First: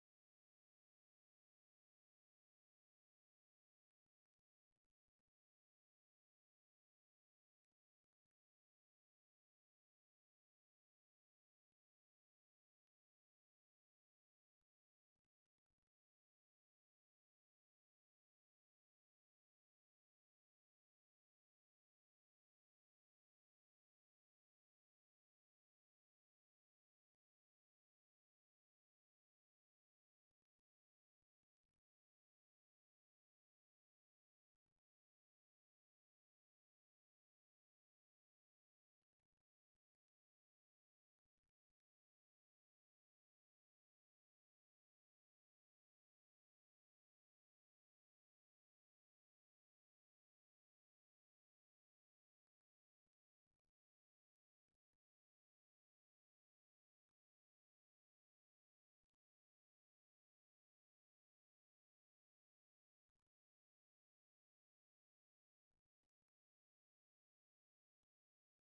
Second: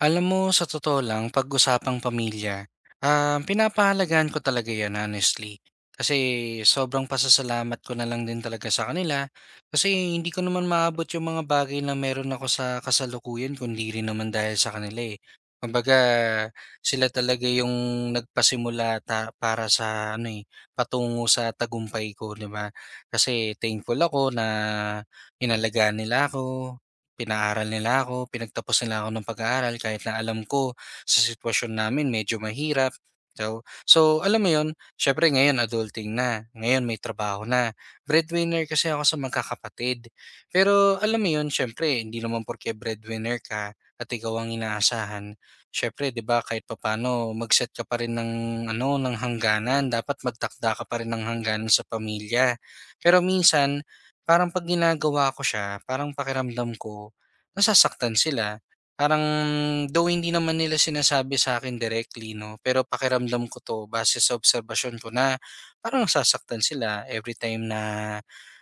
Alam mo, sa totoo lang, pag-usapang pamilya, pinapahalagahan ko talaga yan, honestly. Kasi sobrang pasasalamat ko na lang din talaga sa kanila. Kasi hindi ko naman maabot yung mga bagay na meron ako sa kasalukuyan, kundi rin naman dahil sa kanila eh. Kumbaga, sila talaga yung nagpasimula para sa ano eh, patungo sa tagumpay ko, di ba? Kasi thankful ako na inalagaan nila ako, pinaaral nila ako, pinagtapos nila ako ng pag-aaral kahit na alam ko sa sitwasyon namin medyo mahirap. So alam mo 'yon, siyempre ngayon adulting na, ngayon may trabaho na. Breadwinner kasi ako sa magkakapatid. Pero alam mo 'yon, siyempre hindi naman porke breadwinner ka at ikaw ang inaasahan. Siyempre, 'di ba, kahit papaano mag-set ka pa rin ng ano, ng hangganan, dapat magtakda ka pa rin ng hangganan sa pamilya. Pero minsan, parang pag ginagawa ko siya, parang pakiramdam ko nasasaktan sila. Parang though hindi naman nila sinasabi sa akin directly 'no, pero pakiramdam ko 'to base sa obserbasyon ko na parang nasasaktan sila every time na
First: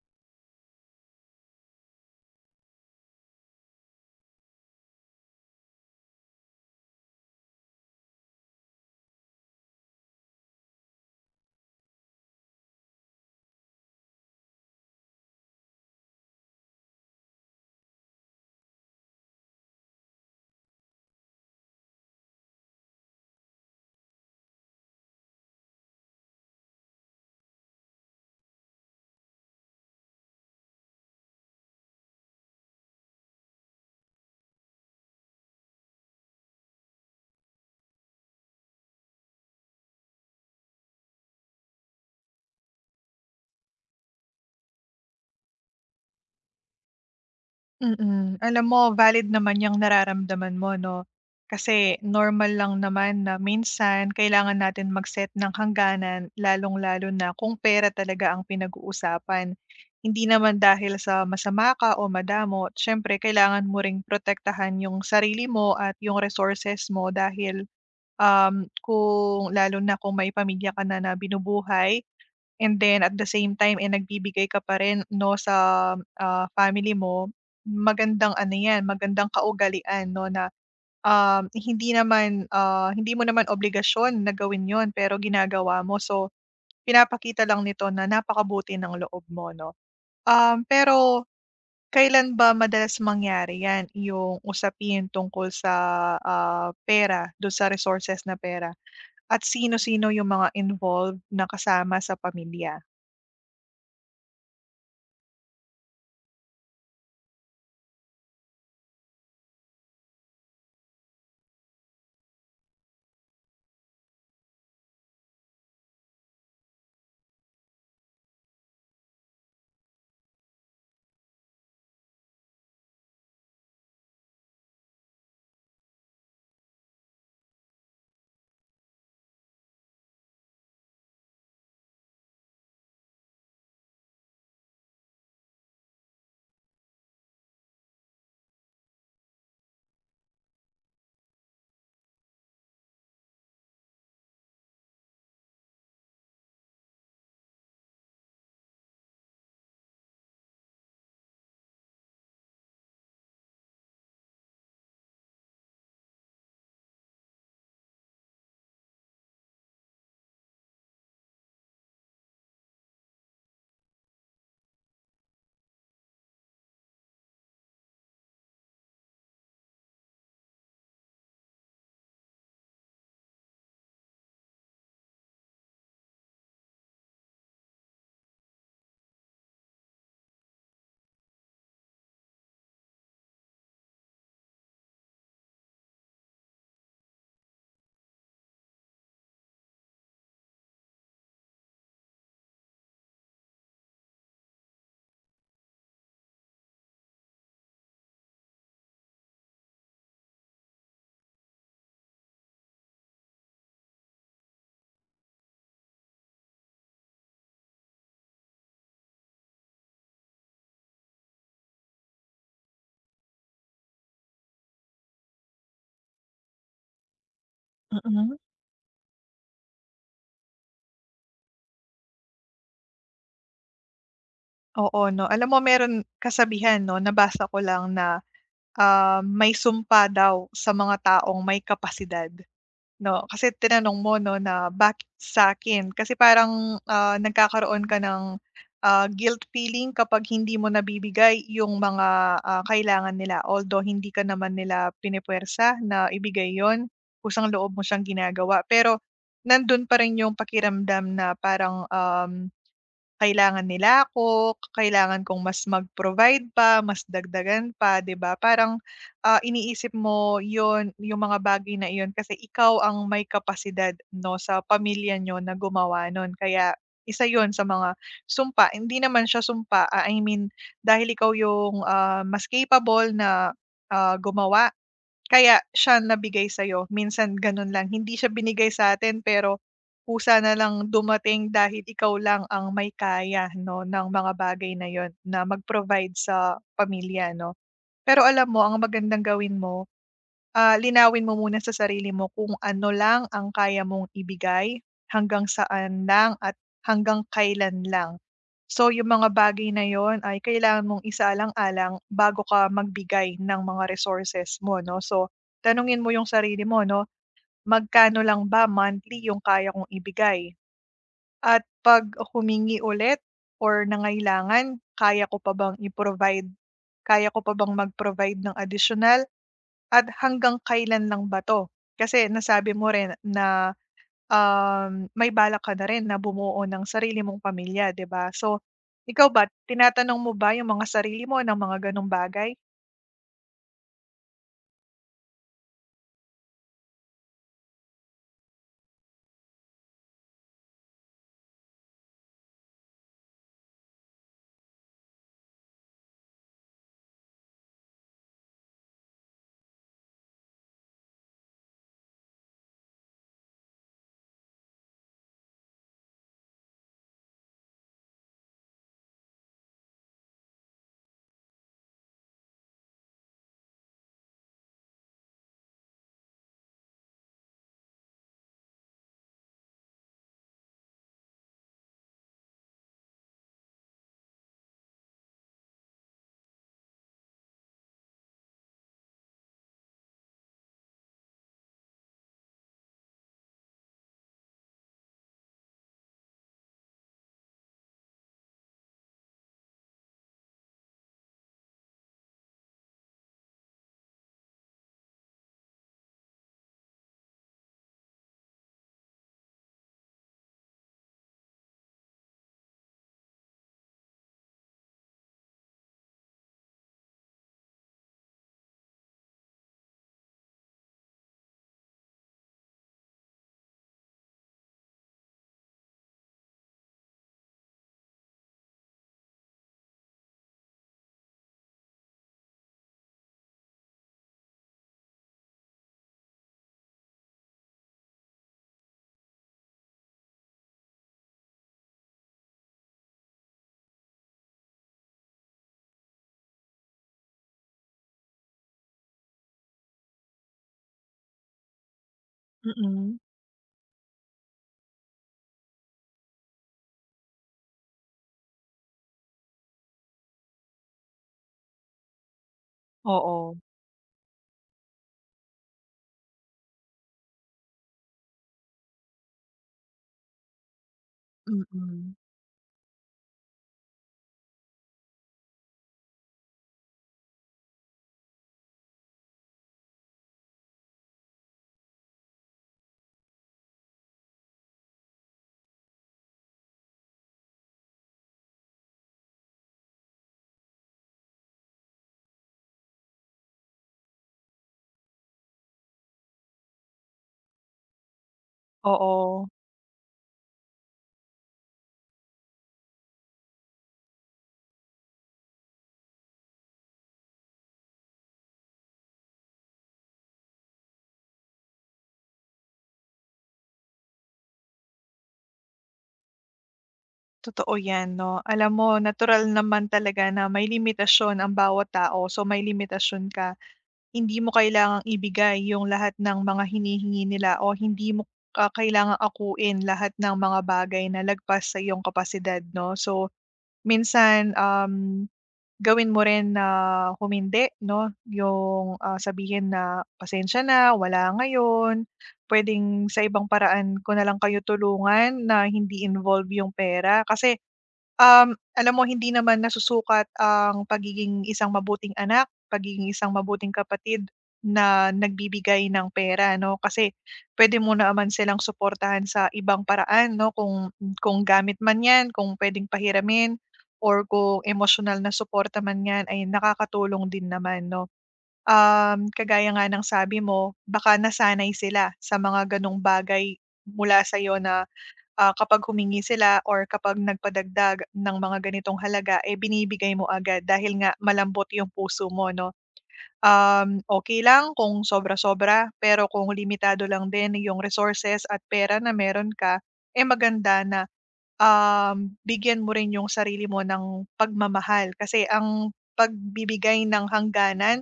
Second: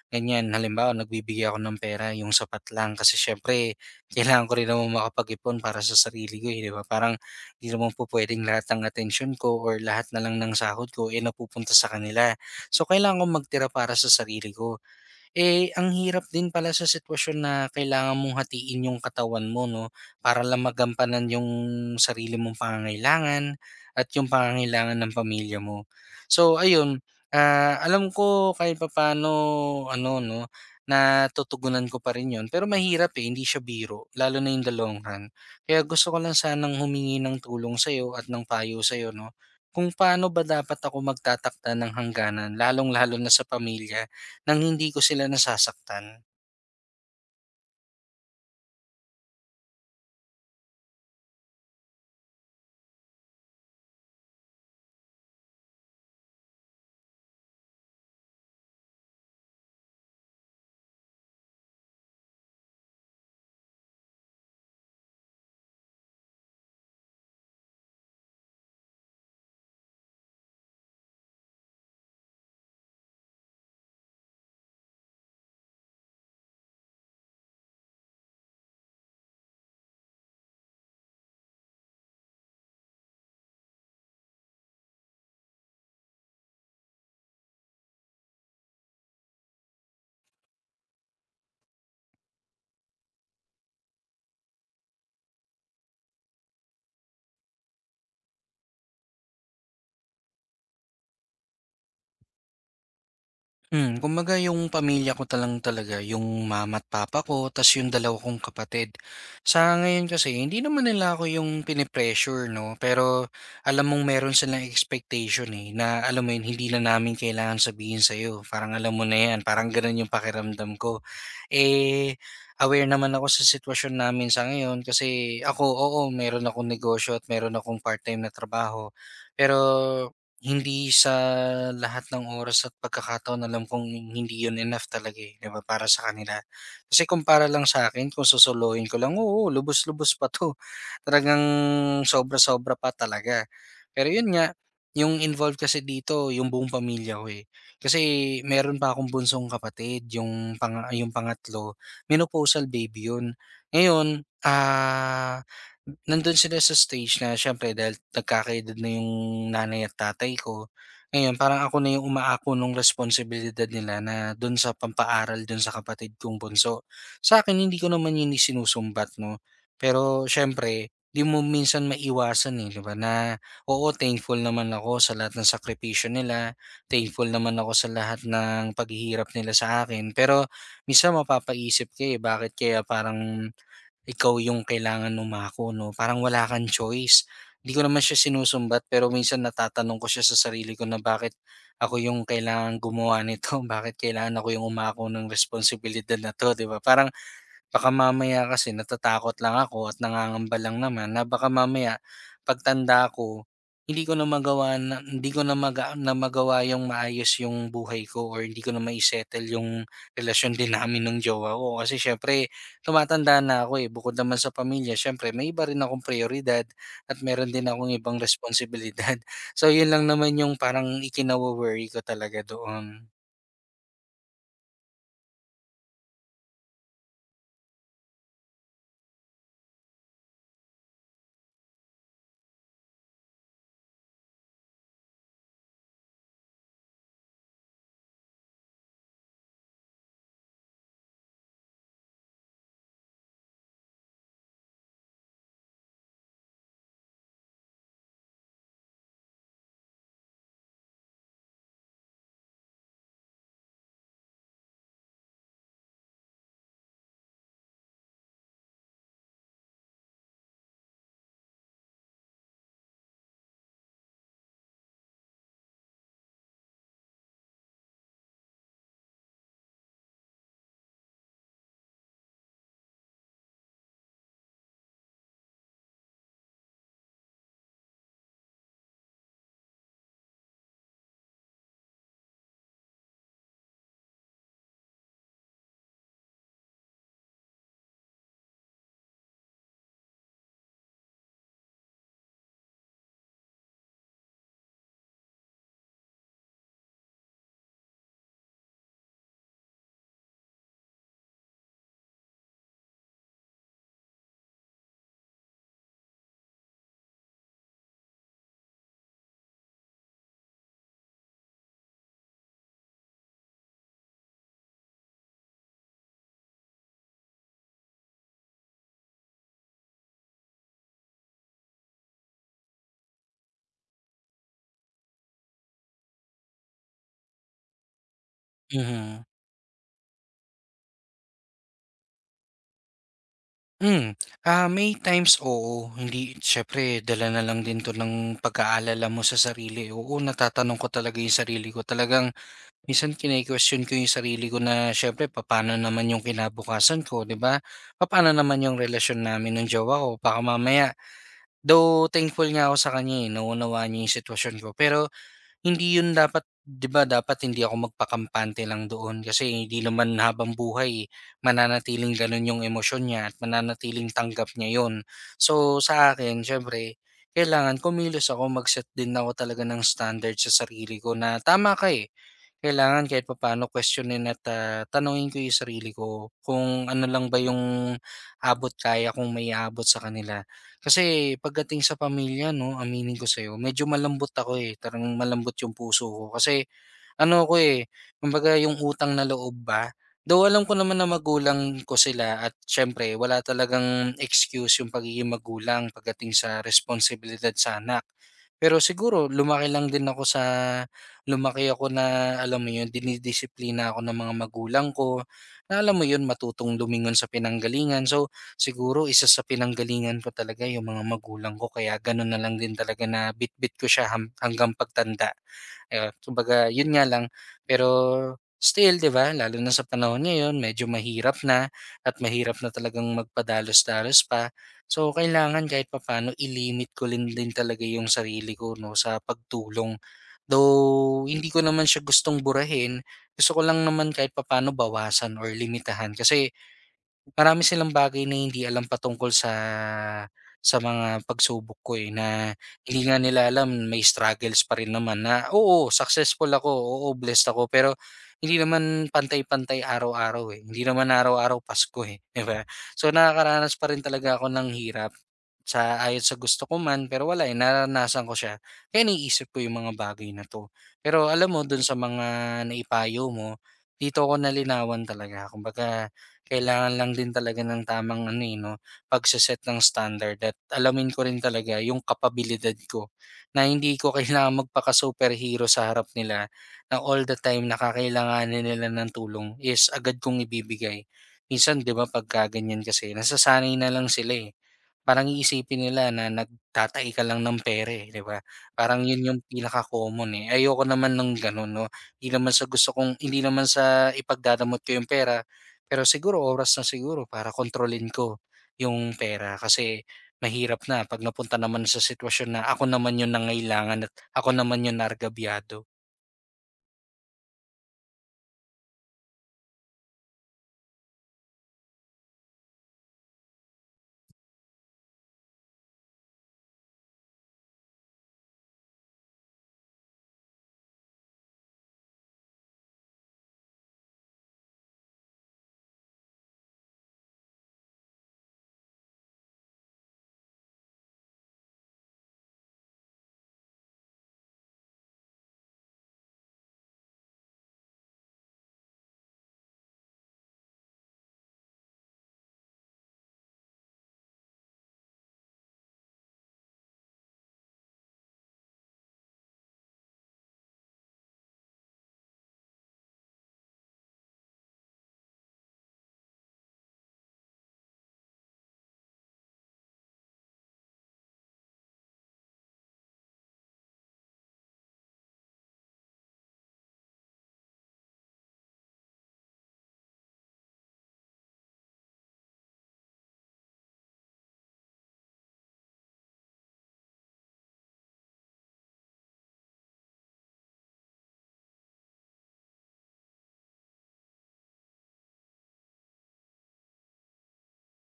ganyan. Halimbawa, nagbibigay ako ng pera, yung sapat lang kasi siyempre kailangan ko rin namang makapag-ipon para sa sarili ko, eh, 'di ba? Parang hindi naman po puwedeng lahat ng attention ko or lahat na lang ng sahod ko, eh, napupunta sa kanila. So, kailangan kong magtira para sa sarili ko. Eh, ang hirap din pala sa sitwasyon na kailangan mong hatiin yung katawan mo 'no, para lang magampanan yung sarili mong pangangailangan at yung pangangailangan ng pamilya mo. So ayun, alam ko kahit papaano ano 'no, natutugunan ko pa rin 'yun, pero mahirap, eh, hindi siya biro lalo na in the long run. Kaya gusto ko lang sanang humingi ng tulong sa'yo at ng payo sa'yo 'no, kung paano ba dapat ako magtatakda ng hangganan lalong-lalo na sa pamilya nang hindi ko sila nasasaktan. Mm. Alam mo valid naman yung nararamdaman mo 'no, kasi normal lang naman na minsan kailangan natin mag-set ng hangganan lalong-lalo na kung pera talaga ang pinag-uusapan. Hindi naman dahil sa masama ka o madamo siyempre kailangan mo ring protektahan yung sarili mo at yung resources mo dahil, kung lalo na kung may pamilya ka na na binubuhay. And then at the same time, eh, nagbibigay ka pa rin 'no sa, family mo, magandang ano 'yan, magandang kaugalian 'no na, hindi naman, hindi mo naman obligasyon na gawin 'yun pero ginagawa mo. So, pinapakita lang nito na napakabuti ng loob mo 'no. Pero kailan ba madalas mangyari 'yan, yung usapin tungkol sa, pera, do sa resources na pera? At sino-sino yung mga involved na kasama sa pamilya? Hmm, kumbaga yung pamilya ko talang talaga, yung mama at papa ko tas yung dalawa kong kapatid. Sa ngayon kasi hindi naman nila ako yung pinipressure 'no, pero alam mong meron silang expectation, eh, na alam mo yun hindi na namin kailangan sabihin sa'yo, parang alam mo na yan, parang gano'n yung pakiramdam ko. Eh, aware naman ako sa sitwasyon namin sa ngayon kasi ako, oo, meron akong negosyo at meron akong part-time na trabaho, pero hindi sa lahat ng oras at pagkakataon alam kong hindi yun enough talaga, eh, 'di ba, para sa kanila. Kasi kumpara lang sa akin, kung susolohin ko lang, oo, lubos-lubos pa 'to, talagang sobra-sobra pa talaga. Pero yun nga, yung involved kasi dito yung buong pamilya ko, eh. Kasi meron pa akong bunsong kapatid, yung yung pangatlo, menopausal baby yun. Ngayon, nandun sila sa stage na siyempre dahil nagkakaedad na yung nanay at tatay ko, ngayon parang ako na yung umaako nung responsibilidad nila na dun sa pampaaral dun sa kapatid kong bunso. Sa akin hindi ko naman yun isinusumbat 'no, pero siyempre di mo minsan maiwasan, eh, di ba, na oo, thankful naman ako sa lahat ng sakripisyo nila, thankful naman ako sa lahat ng paghihirap nila sa akin, pero minsan mapapaisip ka, eh, bakit kaya parang ikaw yung kailangan numako 'no, parang wala kang choice. Hindi ko naman siya sinusumbat pero minsan natatanong ko siya sa sarili ko na bakit ako yung kailangang gumawa nito, bakit kailangan ako yung umako ng responsibilidad na 'to, 'di ba? Parang baka mamaya kasi natatakot lang ako at nangangamba lang naman na baka mamaya pagtanda ko, hindi ko na magawa na hindi ko na magawa yung maayos yung buhay ko or hindi ko na mai-settle yung relasyon din namin ng jowa ko. Kasi syempre tumatanda na ako eh. Bukod naman sa pamilya, syempre may iba rin akong prioridad at meron din akong ibang Mm. responsibilidad. So yun lang naman yung parang ikinawo-worry ko talaga doon. Oo 'no, alam mo meron kasabihan 'no, nabasa ko lang na, may sumpa daw sa mga taong may kapasidad 'no. Kasi tinanong mo 'no na bakit sa akin, kasi parang, nagkakaroon ka ng, guilt feeling kapag hindi mo nabibigay yung mga, kailangan nila. Although hindi ka naman nila pinupuwersa na ibigay yon, kusang loob mo siyang ginagawa. Pero nandun pa rin yung pakiramdam na parang, kailangan nila ako, kailangan kong mas mag-provide pa, mas dagdagan pa, 'di ba? Parang, iniisip mo yon yung mga bagay na yon kasi ikaw ang may kapasidad 'no, sa pamilya niyo na gumawa nun. Kaya isa yon sa mga sumpa, hindi naman siya sumpa, ah, I mean dahil ikaw yung, mas capable na, gumawa kaya siya nabigay sa'yo, minsan gano'n lang, hindi siya binigay sa atin pero kusa na lang dumating dahil ikaw lang ang may kaya 'no, ng mga bagay na 'yon na mag-provide sa pamilya 'no. Pero alam mo ang magandang gawin mo, ah, linawin mo muna sa sarili mo kung ano lang ang kaya mong ibigay, hanggang saan lang at hanggang kailan lang. So, yung mga bagay na yon ay kailangan mong isaalang-alang bago ka magbigay ng mga resources mo, no? So, tanungin mo yung sarili mo, no? Magkano lang ba monthly yung kaya kong ibigay? At 'pag humingi ulit or nangailangan, kaya ko pa bang i-provide, kaya ko pa bang mag-provide ng additional at hanggang kailan lang ba 'to? Kasi nasabi mo rin na, may balak ka na rin na bumuo ng sarili mong pamilya, 'di ba? So, Mhm. ikaw ba, tinatanong mo ba yung mga sarili mo ng mga gano'ng bagay? Hmm, may times oo, hindi siyempre dala na lang din 'to ng pag-aalala mo sa sarili. Oo, natatanong ko talaga 'yung sarili ko. Talagang minsan kine-question ko 'yung sarili ko na siyempre papaano naman 'yung kinabukasan ko, 'di ba? Papaano naman 'yung relasyon namin ng jowa ko? Baka mamaya though thankful nga ako sa kanya, eh, naunawaan niya 'yung sitwasyon ko, pero hindi yun dapat 'di ba dapat hindi ako magpakampante lang doon kasi hindi naman habang buhay mananatiling gano'n yung emosyon niya at mananatiling tanggap niya yun. So, sa akin siyempre kailangan kumilos ako, mag-set din ako talaga ng standard sa sarili ko na tama ka, eh, kailangan kahit papaano questionin at tanungin ko yung sarili ko kung ano lang ba yung abot kaya kung may abot sa kanila. Kasi pagdating sa pamilya 'no, aminin ko sa'yo medyo malambot ako, eh, talagang malambot yung puso ko kasi ano ako, eh, kumbaga yung utang na loob ba, though alam ko naman na magulang ko sila at siyempre wala talagang excuse yung pagiging magulang pagdating sa responsibilidad sa anak. Pero siguro lumaki lang din ako sa lumaki ako na alam mo yun, dinidisiplina ako ng mga magulang ko na alam mo yun, matutong lumingon sa pinanggalingan. So siguro isa sa pinanggalingan ko talaga yung mga magulang ko kaya ganun na lang din talaga na bitbit ko siya hanggang pagtanda. Kumbaga yun nga lang, pero still 'di ba lalo na sa panahon ngayon medyo mahirap na at mahirap na talagang magpadalos-dalos pa. So kailangan kahit papaano i-limit ko rin din talaga yung sarili ko 'no sa pagtulong. Though hindi ko naman siya gustong burahin, gusto ko lang naman kahit papaano bawasan or limitahan kasi marami silang bagay na hindi alam patungkol sa mga pagsubok ko, eh, na hindi nga Mm, nila alam may struggles pa rin naman na, oo, successful ako, oo, blessed ako, pero hindi naman pantay-pantay araw-araw, eh. Hindi naman araw-araw Pasko, eh, 'di ba? So, oo, nakakaranas pa rin talaga ako ng hirap. Sa ayon sa gusto ko man, pero wala, eh, naranasan ko siya. Kaya naiisip ko yung mga bagay na 'to. Pero alam mo dun sa mm. mga naipayo mo, dito ko nalinawan talaga. Kumbaga kailangan lang din talaga ng tamang ano, eh, 'no, pagse-set ng standard at alamin ko rin talaga yung kapabilidad ko na hindi ko kailangang magpaka-superhero sa harap nila na all the time na kakailanganin nila ng tulong is agad kong ibibigay. Minsan 'di ba, pagka ganyan kasi nasasanay na lang sila, eh. Parang iisipin nila na nagtatai ka lang ng pere, 'di ba? Parang 'yun yung Oo. pinaka-common, eh. Ayoko naman ng gano'n 'no. Hindi naman sa gusto kong hindi naman sa ipagdadamot ko yung pera, pero siguro oras na siguro para kontrolin ko yung pera kasi mahirap na 'pag napunta naman sa sitwasyon na ako naman yung nangailangan at ako naman yung naargabyado. Totoo 'yan 'no. Alam mo natural naman talaga na may limitasyon ang bawat tao, so may limitasyon ka. Hindi mo kailangang ibigay yung lahat ng mga hinihingi nila o hindi mo, kailangang akuin lahat ng mga bagay na lagpas sa iyong kapasidad 'no. So minsan, gawin mo rin na humindi 'no, yung, ah, sabihin na, "Pasensya na, wala ngayon. Puwedeng sa ibang paraan ko na lang kayo tulungan na hindi involve yung pera." Kasi, alam mo hindi naman nasusukat ang pagiging isang mabuting anak, pagiging isang mabuting kapatid na nagbibigay ng pera 'no, kasi pwede mo naman silang suportahan sa ibang paraan 'no, kung gamit man 'yan, kung puwedeng pahiramin or kung emotional na suporta man 'yan ay nakakatulong din naman 'no. Kagaya nga ng sabi mo, baka nasanay sila sa mga gano'ng bagay mula sa'yo na, kapag humingi sila or kapag nagpadagdag ng mga ganitong halaga, eh, binibigay mo agad dahil nga malambot yung puso mo 'no. Okey lang kung sobra-sobra, pero kung limitado lang din yung resources at pera na meron ka, eh, maganda na, bigyan mo rin yung sarili mo ng pagmamahal. Kasi ang pagbibigay ng hangganan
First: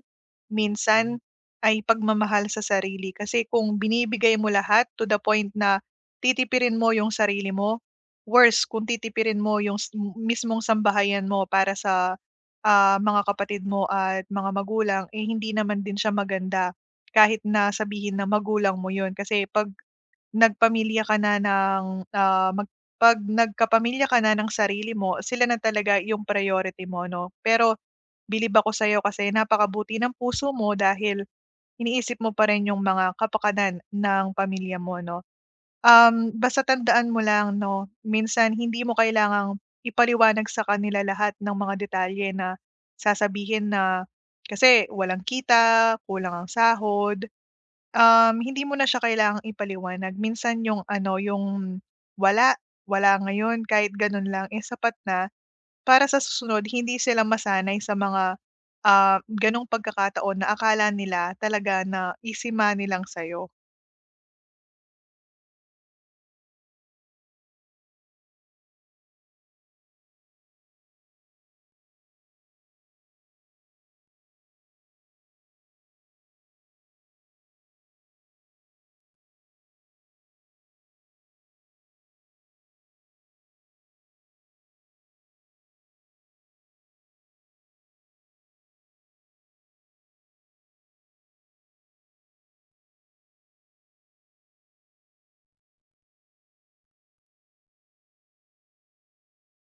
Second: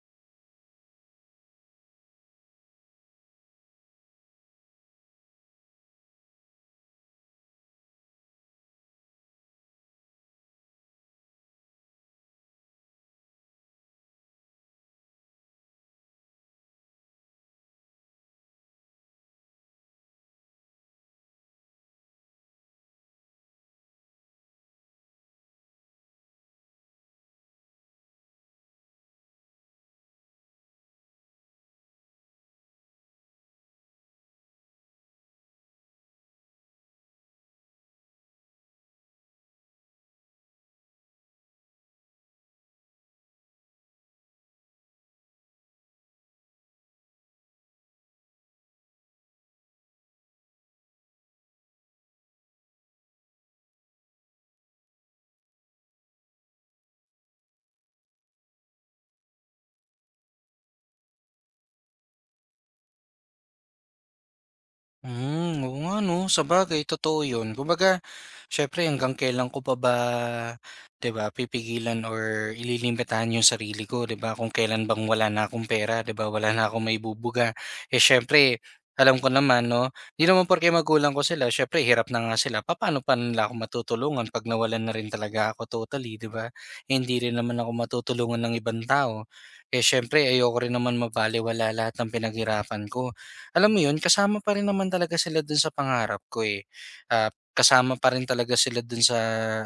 minsan ay pagmamahal sa sarili. Kasi kung binibigay mo lahat to the point na titipirin mo yung sarili mo, worse kung titipirin mo yung mismong sambahayan mo para sa, mga kapatid mo at mga magulang, eh hindi naman din siya maganda kahit na sabihin na magulang mo yun. Kasi Nagpamilya ka na ng, ah, mag 'pag nagkapamilya ka na ng sarili mo, sila na talaga yung priority mo 'no. Pero bilib ako sa'yo kasi napakabuti ng puso mo dahil iniisip mo pa rin yung mga kapakanan ng pamilya mo 'no. Basta tandaan mo lang 'no, minsan hindi mo kailangang ipaliwanag sa kanila lahat ng mga detalye na sasabihin na kasi walang kita, kulang ang sahod. Hindi mo na siya kailangang ipaliwanag minsan yung ano, yung wala, wala ngayon kahit ganun lang, eh, sapat na para sa susunod hindi sila masanay sa mga, ganong pagkakataon na akala nila talaga na easy money lang sa'yo. Hmm, oo nga 'no, sabagay totoo 'yun. Kumbaga, siyempre hanggang kailan ko pa ba, 'di ba, pipigilan or ililimitahan 'yung sarili ko, 'di ba? Kung kailan bang wala na akong pera, 'di ba, wala na akong maibubuga. Eh, siyempre alam ko naman 'no, 'di naman porke magulang ko sila siyempre hirap na nga sila, paano pa nila ako matutulungan 'pag nawalan na rin talaga ako totally, 'di ba? Eh, hindi rin naman ako matutulungan ng ibang tao. Eh, siyempre ayoko rin naman mabalewala lahat ng pinaghirapan ko. Alam mo 'yun, kasama pa rin naman talaga sila dun sa pangarap ko, eh. Kasama pa rin talaga sila dun sa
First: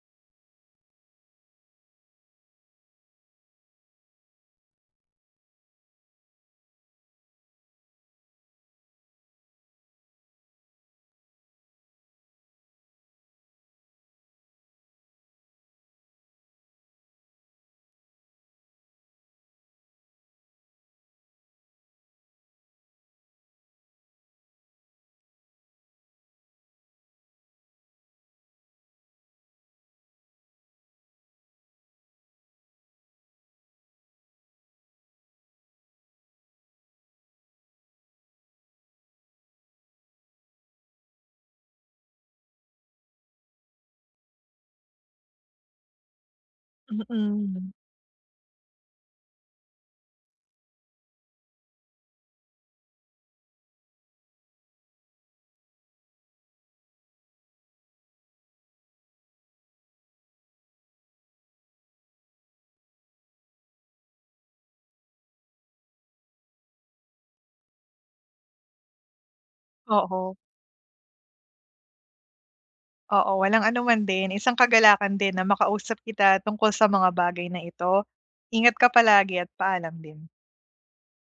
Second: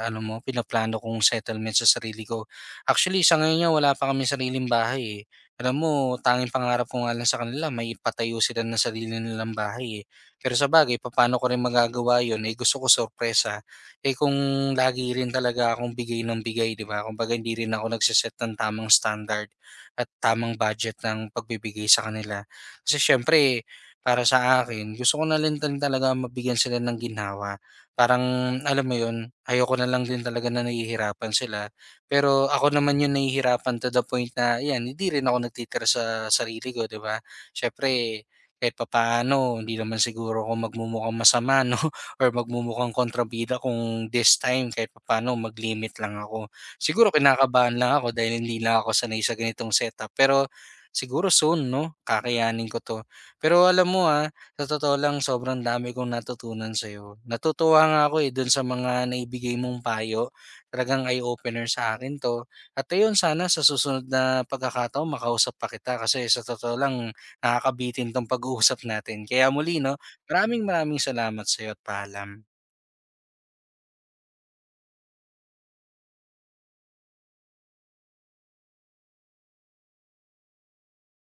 ano mo, pinaplano kong settlement sa sarili ko. Actually, sa ngayon nga wala pa kaming sariling bahay, eh. Alam mo, tanging pangarap ko nga lang sa kanila may maipatayo sila ng sarili nilang bahay, eh. Pero sa bagay, paano ko rin magagawa 'yun, eh, gusto ko sorpresa. Eh, kung lagi rin talaga akong bigay ng bigay, 'di ba? Kumbaga hindi rin ako nagse ng tamang standard at tamang budget ng pagbibigay sa kanila. Kasi siyempre para sa akin, gusto ko na rin din talaga mabigyan sila ng ginhawa. Parang alam mo 'yun, ayoko na lang din talaga na nahihirapan sila. Pero ako naman 'yung nahihirapan to the point na 'yan, hindi rin ako nagtitira sa sarili ko, 'di ba? Siyempre kahit papaano hindi naman siguro ako magmumukhang masama 'no or magmumukhang kontrabida kung this time kahit papaano mag-limit lang ako. Siguro Mm, kinakabahan lang ako dahil hindi lang ako sanay sa ganitong setup, pero siguro soon 'no, kakayanin ko 'to. Pero alam mo, sa totoo lang sobrang dami kong natutunan sa'yo. Natutuwa nga ako, eh, dun sa mga naibigay mong payo. Talagang eye-opener sa akin 'to. At ayun, sana sa susunod na pagkakataon makausap pa kita kasi sa totoo lang nakakabitin 'tong pag-uusap natin. Kaya muli 'no, oo, maraming maraming salamat sa'yo at paalam. oo, walang anuman din. Isang kagalakan din na makausap kita tungkol sa mga bagay na ito. Ingat ka palagi at paalam din.